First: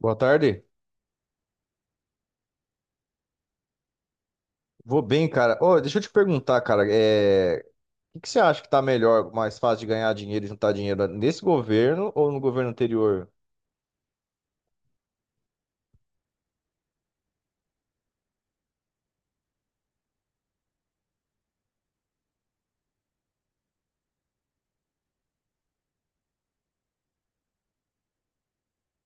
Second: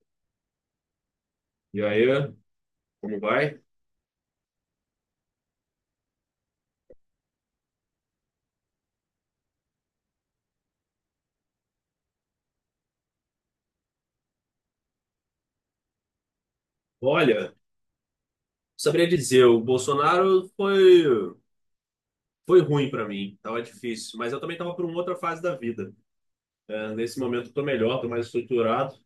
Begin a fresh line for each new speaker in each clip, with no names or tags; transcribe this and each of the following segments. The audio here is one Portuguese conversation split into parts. Boa tarde.
E aí, como vai?
Vou bem, cara. Ô, deixa eu te perguntar, cara, o que que você acha que tá melhor, mais fácil de ganhar dinheiro e juntar dinheiro nesse governo ou no governo anterior?
Olha, saberia dizer, o Bolsonaro foi ruim para mim, tava difícil, mas eu também tava por uma outra fase da vida. Nesse momento eu tô melhor, tô mais estruturado,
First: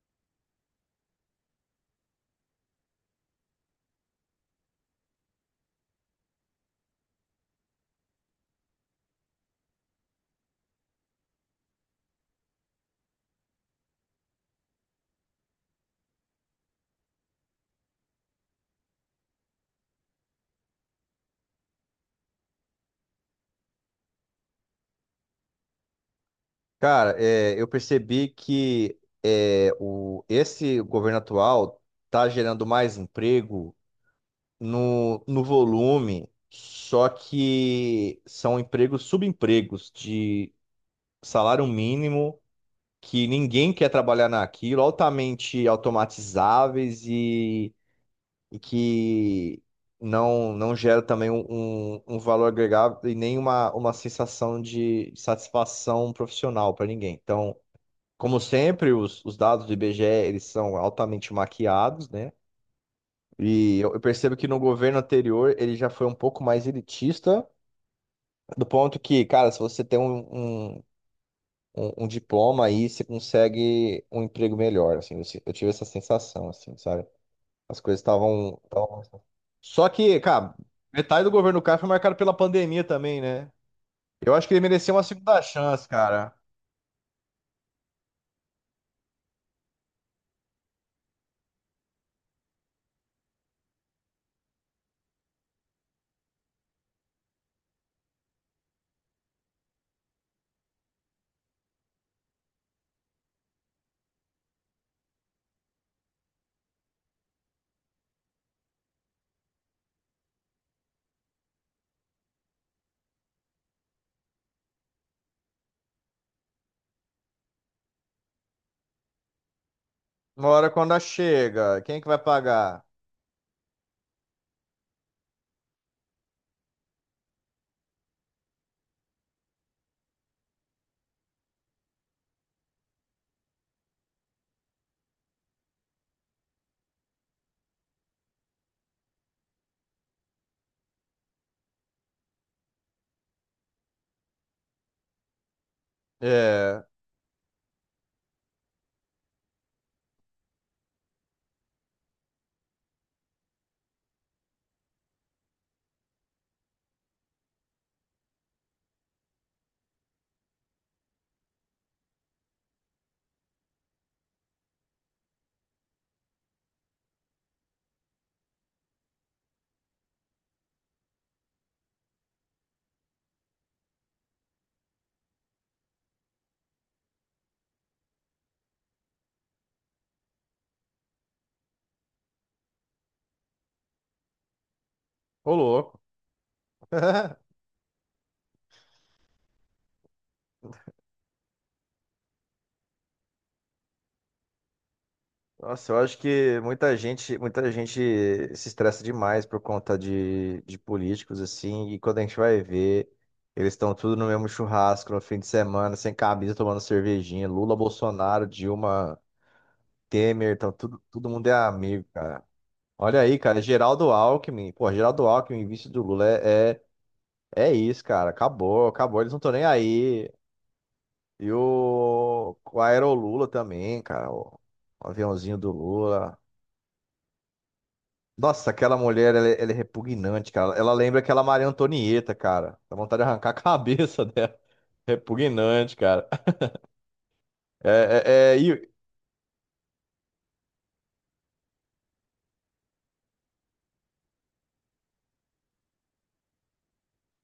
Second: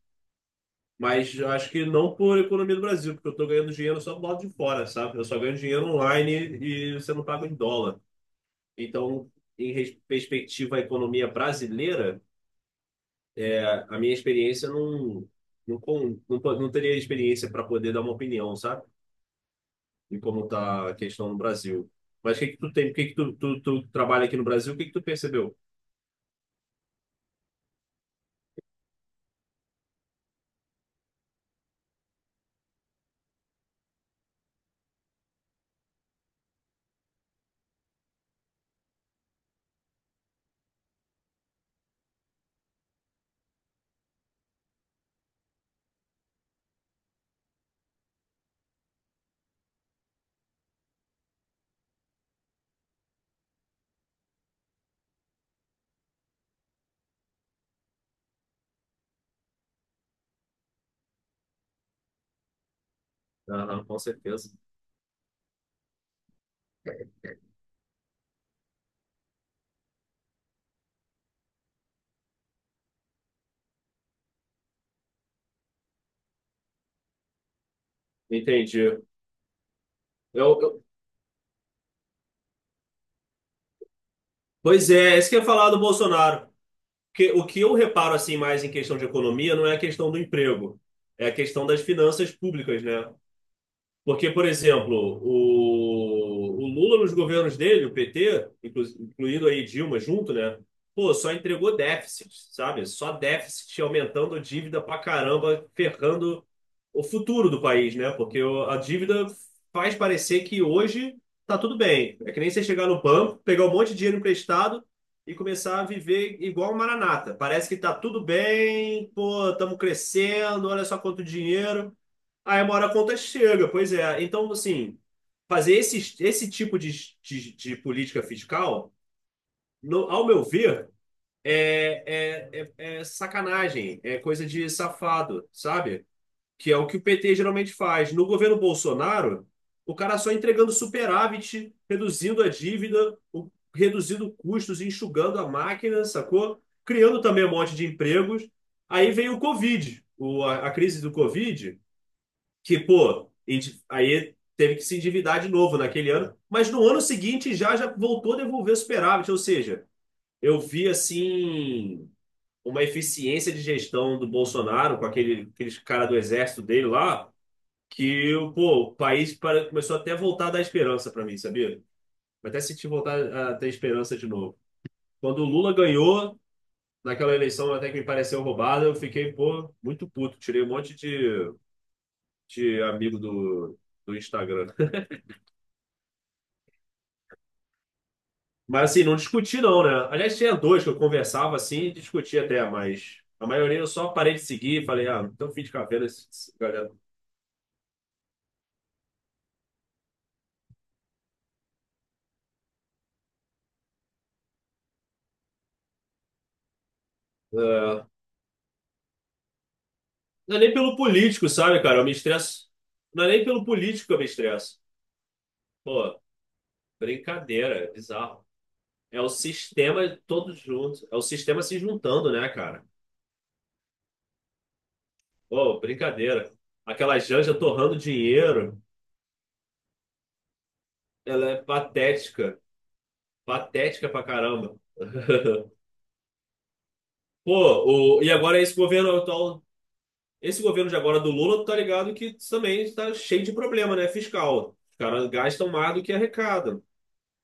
mas eu acho que não por economia do Brasil, porque eu tô ganhando dinheiro só do lado de fora, sabe? Eu só ganho dinheiro online e você não paga em dólar. Então, perspectiva à economia brasileira, é, a minha experiência não teria experiência para poder dar uma opinião, sabe? E como está a questão no Brasil. Mas o que que tu tem, o que que tu trabalha aqui no Brasil, o que que tu percebeu?
Cara, eu percebi que esse governo atual tá gerando mais emprego no volume, só que são subempregos de salário mínimo, que ninguém quer trabalhar naquilo, altamente automatizáveis e que não gera também um valor agregado e nem uma sensação de satisfação profissional para ninguém. Então, como sempre, os dados do IBGE eles são altamente maquiados, né? E
Aham,
eu
com
eu percebo que
certeza.
no governo anterior ele já foi um pouco mais elitista, do ponto que, cara, se você tem um, um diploma aí, você consegue um emprego melhor, assim, eu, se- eu tive essa sensação, assim, sabe? As coisas estavam.
Entendi.
Só que, cara,
Eu, eu-
metade do governo do Castro foi marcado pela pandemia também, né? Eu acho que ele
pois
merecia uma
é, é isso que eu
segunda
ia falar do
chance, cara.
Bolsonaro. Que, o que eu reparo assim mais em questão de economia não é a questão do emprego, é a questão das finanças públicas, né? Porque, por exemplo, o Lula nos governos dele, o PT, incluindo aí Dilma junto, né? Pô, só entregou déficit, sabe? Só déficit aumentando a dívida pra caramba, ferrando o futuro do país, né? Porque a dívida faz parecer que hoje tá tudo bem. É que nem você chegar no banco, pegar um monte de dinheiro emprestado e começar a viver igual um maranata. Parece que tá tudo bem, pô, estamos
Uma
crescendo,
hora
olha
quando ela
só quanto
chega,
dinheiro.
quem é que vai
Aí uma
pagar?
hora a conta chega, pois é. Então, assim, fazer esse tipo de política fiscal, ao meu ver, é sacanagem, é coisa de safado, sabe? Que é o que o PT geralmente faz. No governo Bolsonaro, o cara só entregando superávit, reduzindo a dívida, reduzindo custos, enxugando a máquina, sacou?
É,
Criando também um monte de empregos. Aí veio o Covid, a crise do Covid que, pô, aí teve que se endividar de novo naquele ano, mas no ano seguinte já voltou a devolver superávit, ou seja, eu vi assim uma eficiência de gestão do Bolsonaro com aqueles cara do exército dele lá, que pô, o começou até a voltar a dar esperança para mim, sabia? Eu até senti voltar a ter esperança de novo. Quando o Lula ganhou naquela eleição até que me pareceu roubada, eu fiquei, pô, muito puto. Tirei um monte de amigo do Instagram.
ô louco.
Mas assim, não discuti não, né? Aliás, tinha dois que eu conversava assim e discutia até, mas a maioria eu só parei de seguir e falei, ah, então fim de
Nossa, eu
carreira,
acho
esse
que
galera.
muita gente se estressa demais por conta de políticos, assim, e quando a gente vai ver, eles estão tudo no mesmo churrasco no fim de semana, sem camisa, tomando cervejinha. Lula,
É,
Bolsonaro, Dilma, Temer,
não é
então
nem pelo
todo mundo
político,
é
sabe, cara?
amigo,
Eu me
cara.
estresso.
Olha
Não é
aí,
nem
cara,
pelo político
Geraldo
que eu me
Alckmin,
estresso.
pô, Geraldo Alckmin, vice do
Pô,
Lula, é
brincadeira, é
isso, cara,
bizarro. É
acabou,
o
eles não estão nem
sistema
aí.
todos juntos. É o
E
sistema se juntando, né,
o
cara?
Aero Lula também, cara, o aviãozinho do
Pô,
Lula.
brincadeira. Aquela Janja torrando
Nossa,
dinheiro,
aquela mulher, ela é repugnante, cara, ela lembra aquela
ela é
Maria Antonieta,
patética.
cara, dá vontade de arrancar a
Patética pra
cabeça dela.
caramba.
Repugnante, cara.
Pô, e
É, é, é,
agora esse
e
governo atual. Esse governo de agora do Lula, tu tá ligado que também está cheio de problema, né? Fiscal. Os caras gastam mais do que arrecadam.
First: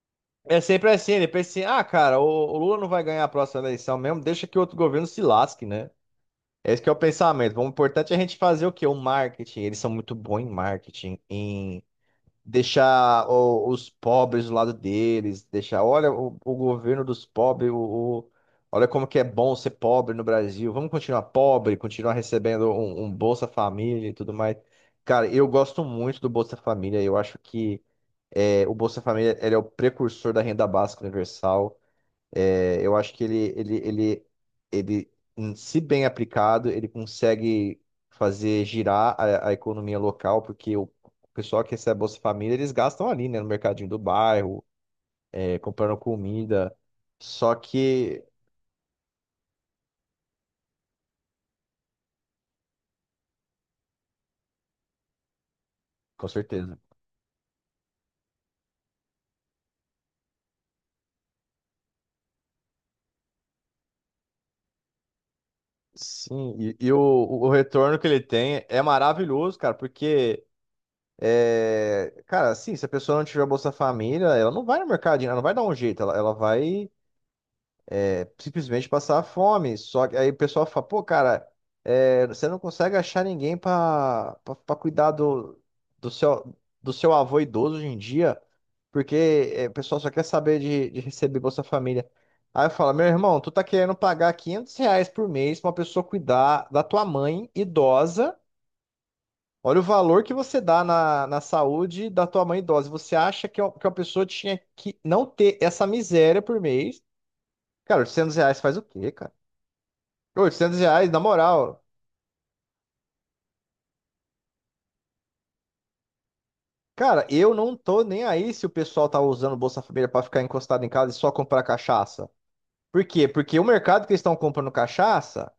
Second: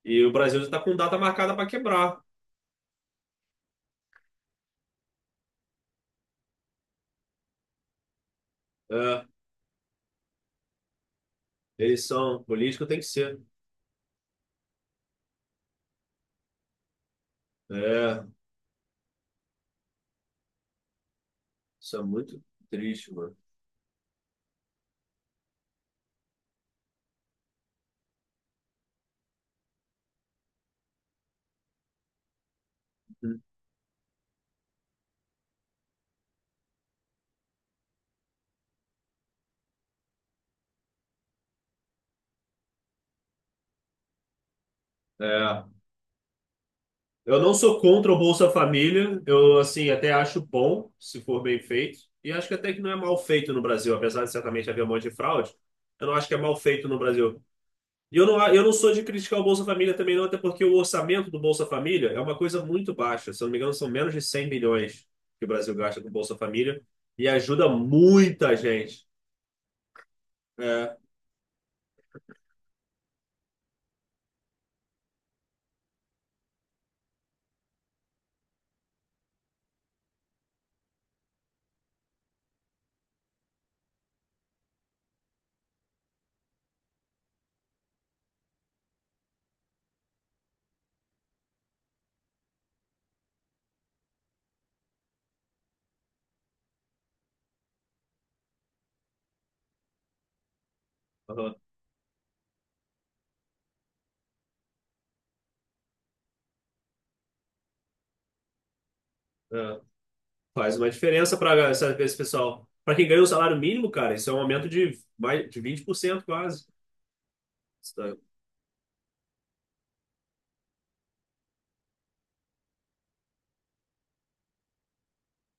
E o
é
Brasil já tá
sempre
com
assim,
data
ele pensa
marcada
assim,
para
ah, cara,
quebrar.
o Lula não vai ganhar a próxima eleição mesmo, deixa que outro governo se lasque, né? Esse que é o pensamento. O importante é a gente fazer o quê? O
É,
marketing. Eles são muito bons em marketing, em
eleição política tem que
deixar
ser.
os pobres do lado deles, deixar, olha, o governo dos pobres,
É,
olha como que é bom ser pobre no Brasil. Vamos continuar pobre,
isso é
continuar
muito
recebendo um
triste, mano.
Bolsa Família e tudo mais. Cara, eu gosto muito do Bolsa Família. Eu acho que o Bolsa Família ele é o precursor da renda básica universal. É, eu acho que ele, se bem aplicado, ele consegue fazer girar a economia local, porque o pessoal que recebe a Bolsa Família, eles gastam ali, né, no mercadinho do bairro, é,
É,
comprando comida.
eu
Só
não sou contra o
que,
Bolsa Família. Eu, assim, até acho bom, se for bem feito. E acho que até que não é mal feito no Brasil, apesar de certamente haver um monte de fraude. Eu não
com
acho que é mal
certeza.
feito no Brasil. E eu não sou de criticar o Bolsa Família também, não, até porque o orçamento do Bolsa Família é uma coisa muito baixa. Se eu não me engano, são menos de 100 bilhões que o Brasil gasta com o Bolsa
Sim, e,
Família
e o,
e
o
ajuda
retorno que ele
muita
tem é
gente.
maravilhoso, cara, porque,
É,
é, cara, assim, se a pessoa não tiver Bolsa Família, ela não vai no mercadinho, ela não vai dar um jeito, ela vai. Simplesmente passar fome. Só que aí o pessoal fala, pô, cara, é, você não consegue achar ninguém pra cuidar do seu, do seu avô idoso hoje em dia, porque é, o pessoal só quer saber de receber Bolsa Família. Aí eu falo, meu irmão, tu tá querendo pagar 500 reais por mês pra uma pessoa cuidar da tua mãe idosa. Olha o valor que você dá na
aham,
saúde da tua mãe idosa. Você acha que uma pessoa tinha que não ter essa miséria por mês? Cara, 800 reais faz o quê, cara?
é. Faz
oitocentos
uma
reais, na
diferença para
moral.
esse pessoal. Para quem ganha o salário mínimo, cara, isso é um aumento de, mais, de 20% quase.
Cara, eu não tô
Sabe?
nem aí se o pessoal tá usando o Bolsa Família pra ficar encostado em casa e só comprar cachaça. Por quê? Porque o mercado que eles estão comprando cachaça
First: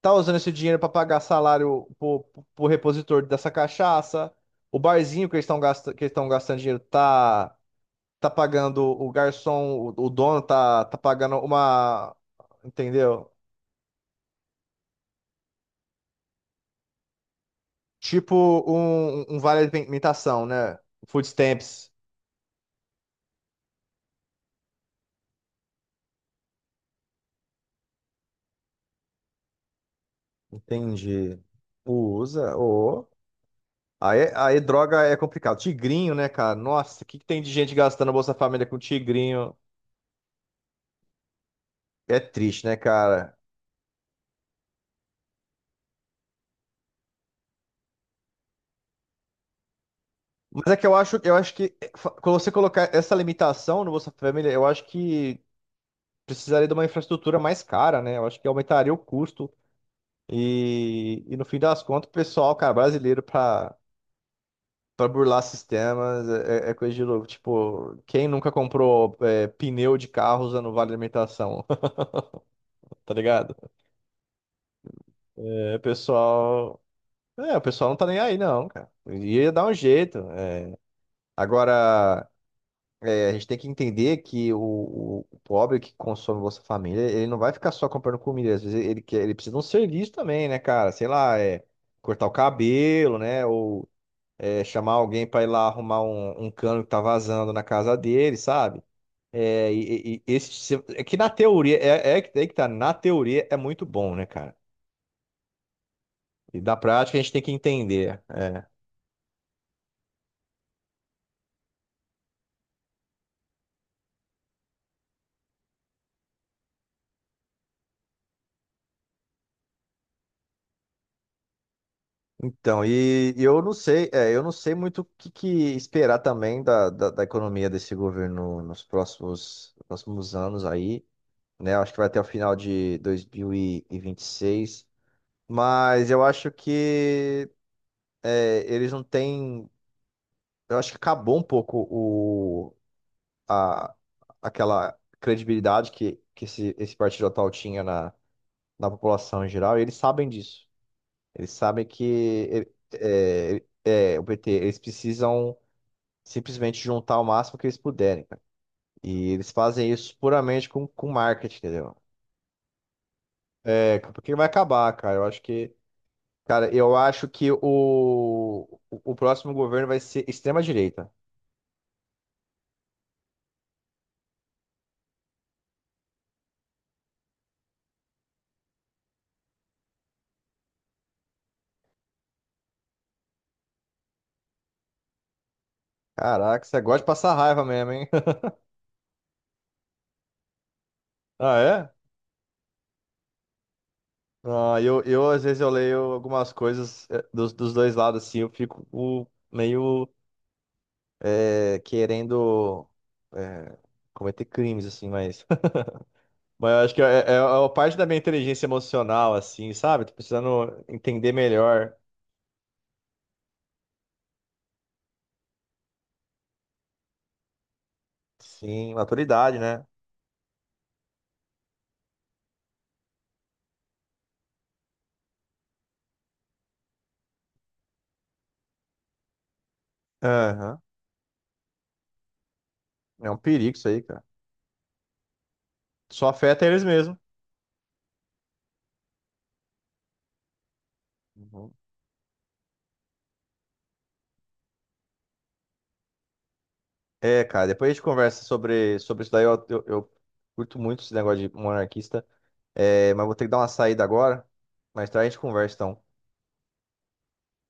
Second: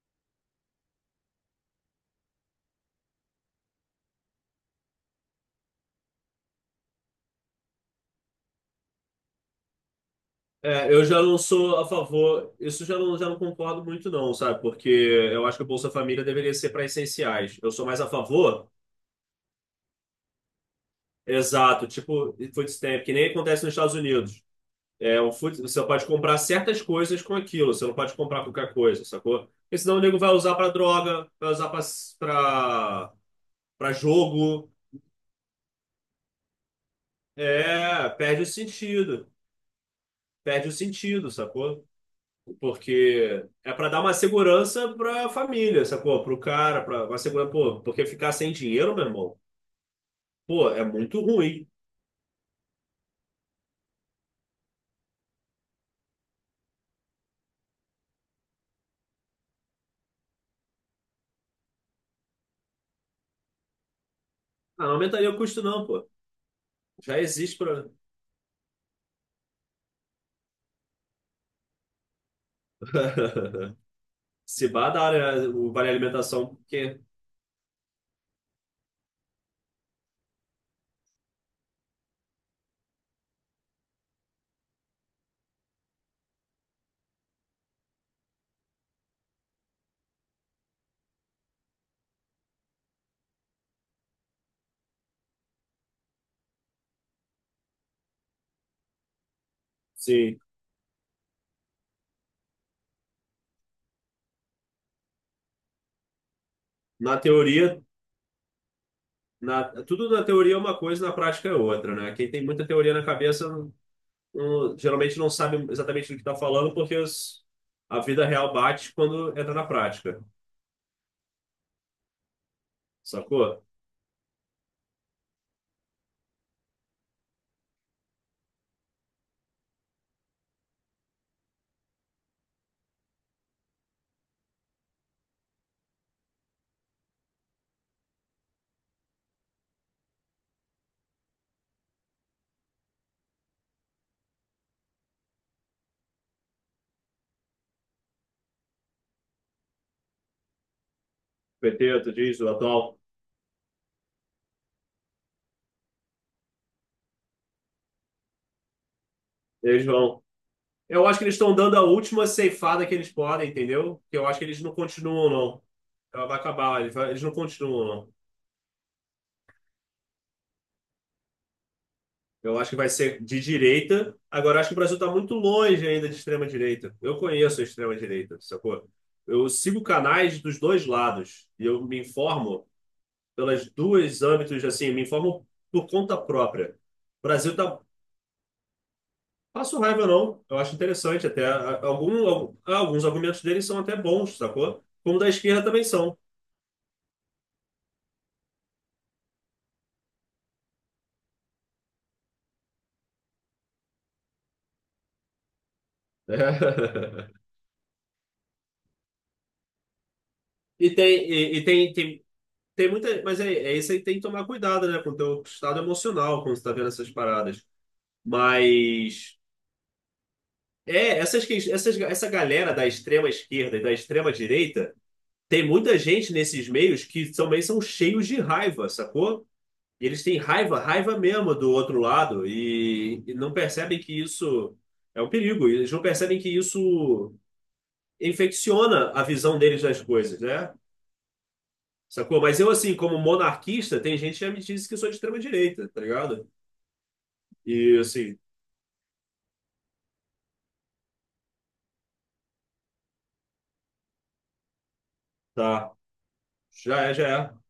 tá usando esse dinheiro pra pagar salário pro, pro repositor dessa cachaça. O barzinho que eles estão gastando, que eles estão gastando dinheiro tá pagando o garçom, o dono tá
É,
tá
eu já
pagando
não sou a
uma,
favor, isso já não, já
entendeu?
não concordo muito, não, sabe? Porque eu acho que o Bolsa Família deveria ser para essenciais. Eu sou mais a
Tipo
favor.
um vale alimentação, né? Food
Exato,
stamps.
tipo food stamp, que nem acontece nos Estados Unidos. É, o food, você pode comprar certas coisas com aquilo, você não pode comprar qualquer coisa, sacou? Porque senão o nego vai usar pra droga,
Entendi.
vai usar
Usa, ô.
pra- pra
Aí
jogo.
droga é complicado. Tigrinho, né, cara? Nossa, o que que tem de gente
É,
gastando Bolsa
perde o
Família com
sentido.
tigrinho?
Perde o sentido, sacou?
É triste, né, cara?
Porque é pra dar uma segurança pra família, sacou? Pro cara, pra uma segurança, pô, porque ficar sem dinheiro, meu irmão,
Mas
pô,
é
é
que
muito
eu acho
ruim.
que quando você colocar essa limitação no Bolsa Família, eu acho que precisaria de uma infraestrutura mais cara, né? Eu acho que aumentaria o custo e no fim das contas, o pessoal, cara, brasileiro
Ah, não
pra
aumentaria o
burlar
custo, não, pô.
sistemas é coisa de
Já
louco.
existe pra.
Tipo, quem nunca comprou pneu de carro usando vale alimentação, tá ligado?
Se vá da área, o
É,
vale alimentação,
pessoal.
porque,
É, o pessoal não tá nem aí, não, cara. Ia dar um jeito. É. Agora, é, a gente tem que entender que o pobre que consome Bolsa Família, ele não vai ficar só comprando comida. Às vezes ele precisa de um serviço também, né, cara? Sei lá, é, cortar o cabelo, né? Ou é, chamar alguém pra ir lá arrumar um cano que tá vazando na casa dele, sabe? É, e
sim,
esse, é que na teoria, é que tá, na teoria é muito bom, né, cara? E da prática
na
a gente tem que
teoria,
entender. É.
na, tudo na teoria é uma coisa, na prática é outra, né? Quem tem muita teoria na cabeça, geralmente não sabe exatamente do que está falando, porque a vida real bate quando entra na prática,
Então, e eu
sacou?
não sei, é, eu não sei muito o que esperar também da economia desse governo nos próximos anos aí, né? Eu acho que vai até o final de 2026, mas eu acho que é, eles não têm, eu acho que acabou um pouco a, aquela credibilidade que esse partido atual tinha na população em geral, e eles sabem disso. Eles sabem
PT, tu diz, o
que
atual,
é, o PT, eles precisam simplesmente juntar o máximo que eles puderem, cara. E eles
eles
fazem isso
vão.
puramente
Eu
com
acho que eles estão
marketing,
dando a
entendeu?
última ceifada que eles podem,
É,
entendeu? Que eu
porque
acho
vai
que eles não
acabar, cara.
continuam, não. Ela vai acabar,
Eu
eles
acho
não
que
continuam, não.
o próximo governo vai ser extrema-direita.
Eu acho que vai ser de direita. Agora, eu acho que o Brasil está muito longe ainda de extrema-direita. Eu conheço a extrema-direita, sacou? Eu sigo canais dos dois lados e eu me informo pelas duas âmbitos, assim, me informo por conta
Caraca,
própria.
você gosta de
O
passar
Brasil
raiva
tá...
mesmo, hein?
Passo raiva, não. Eu acho interessante até.
Ah, é?
Algum, alguns argumentos deles são até bons,
Ah,
sacou? Como
eu
da
às vezes
esquerda
eu
também
leio
são.
algumas coisas dos dois lados, assim, eu fico meio é, querendo é, cometer crimes, assim, mas. Mas eu acho que é uma parte da minha inteligência emocional, assim, sabe? Tô precisando entender
E tem,
melhor.
tem, tem muita. Mas é, é isso aí, tem que tomar cuidado, né? Com o teu estado emocional quando você tá vendo essas paradas.
Sim,
Mas
maturidade, né?
é, essa galera da extrema esquerda e da extrema direita, tem muita gente nesses meios que também são cheios de raiva, sacou? E eles têm
Aham.
raiva mesmo do outro lado e,
É
e
um
não
perigo isso
percebem
aí,
que
cara.
isso é um perigo. E eles não
Só
percebem que
afeta eles mesmo.
isso infecciona a visão deles das coisas, né?
Uhum.
Sacou? Mas eu, assim, como monarquista, tem gente que já me disse que eu sou de extrema direita, tá ligado?
É, cara, depois a
E
gente
assim,
conversa sobre isso daí. Eu curto muito esse negócio de monarquista, é, mas vou ter que dar uma saída agora. Mais tarde a gente conversa,
tá,
então.
já é.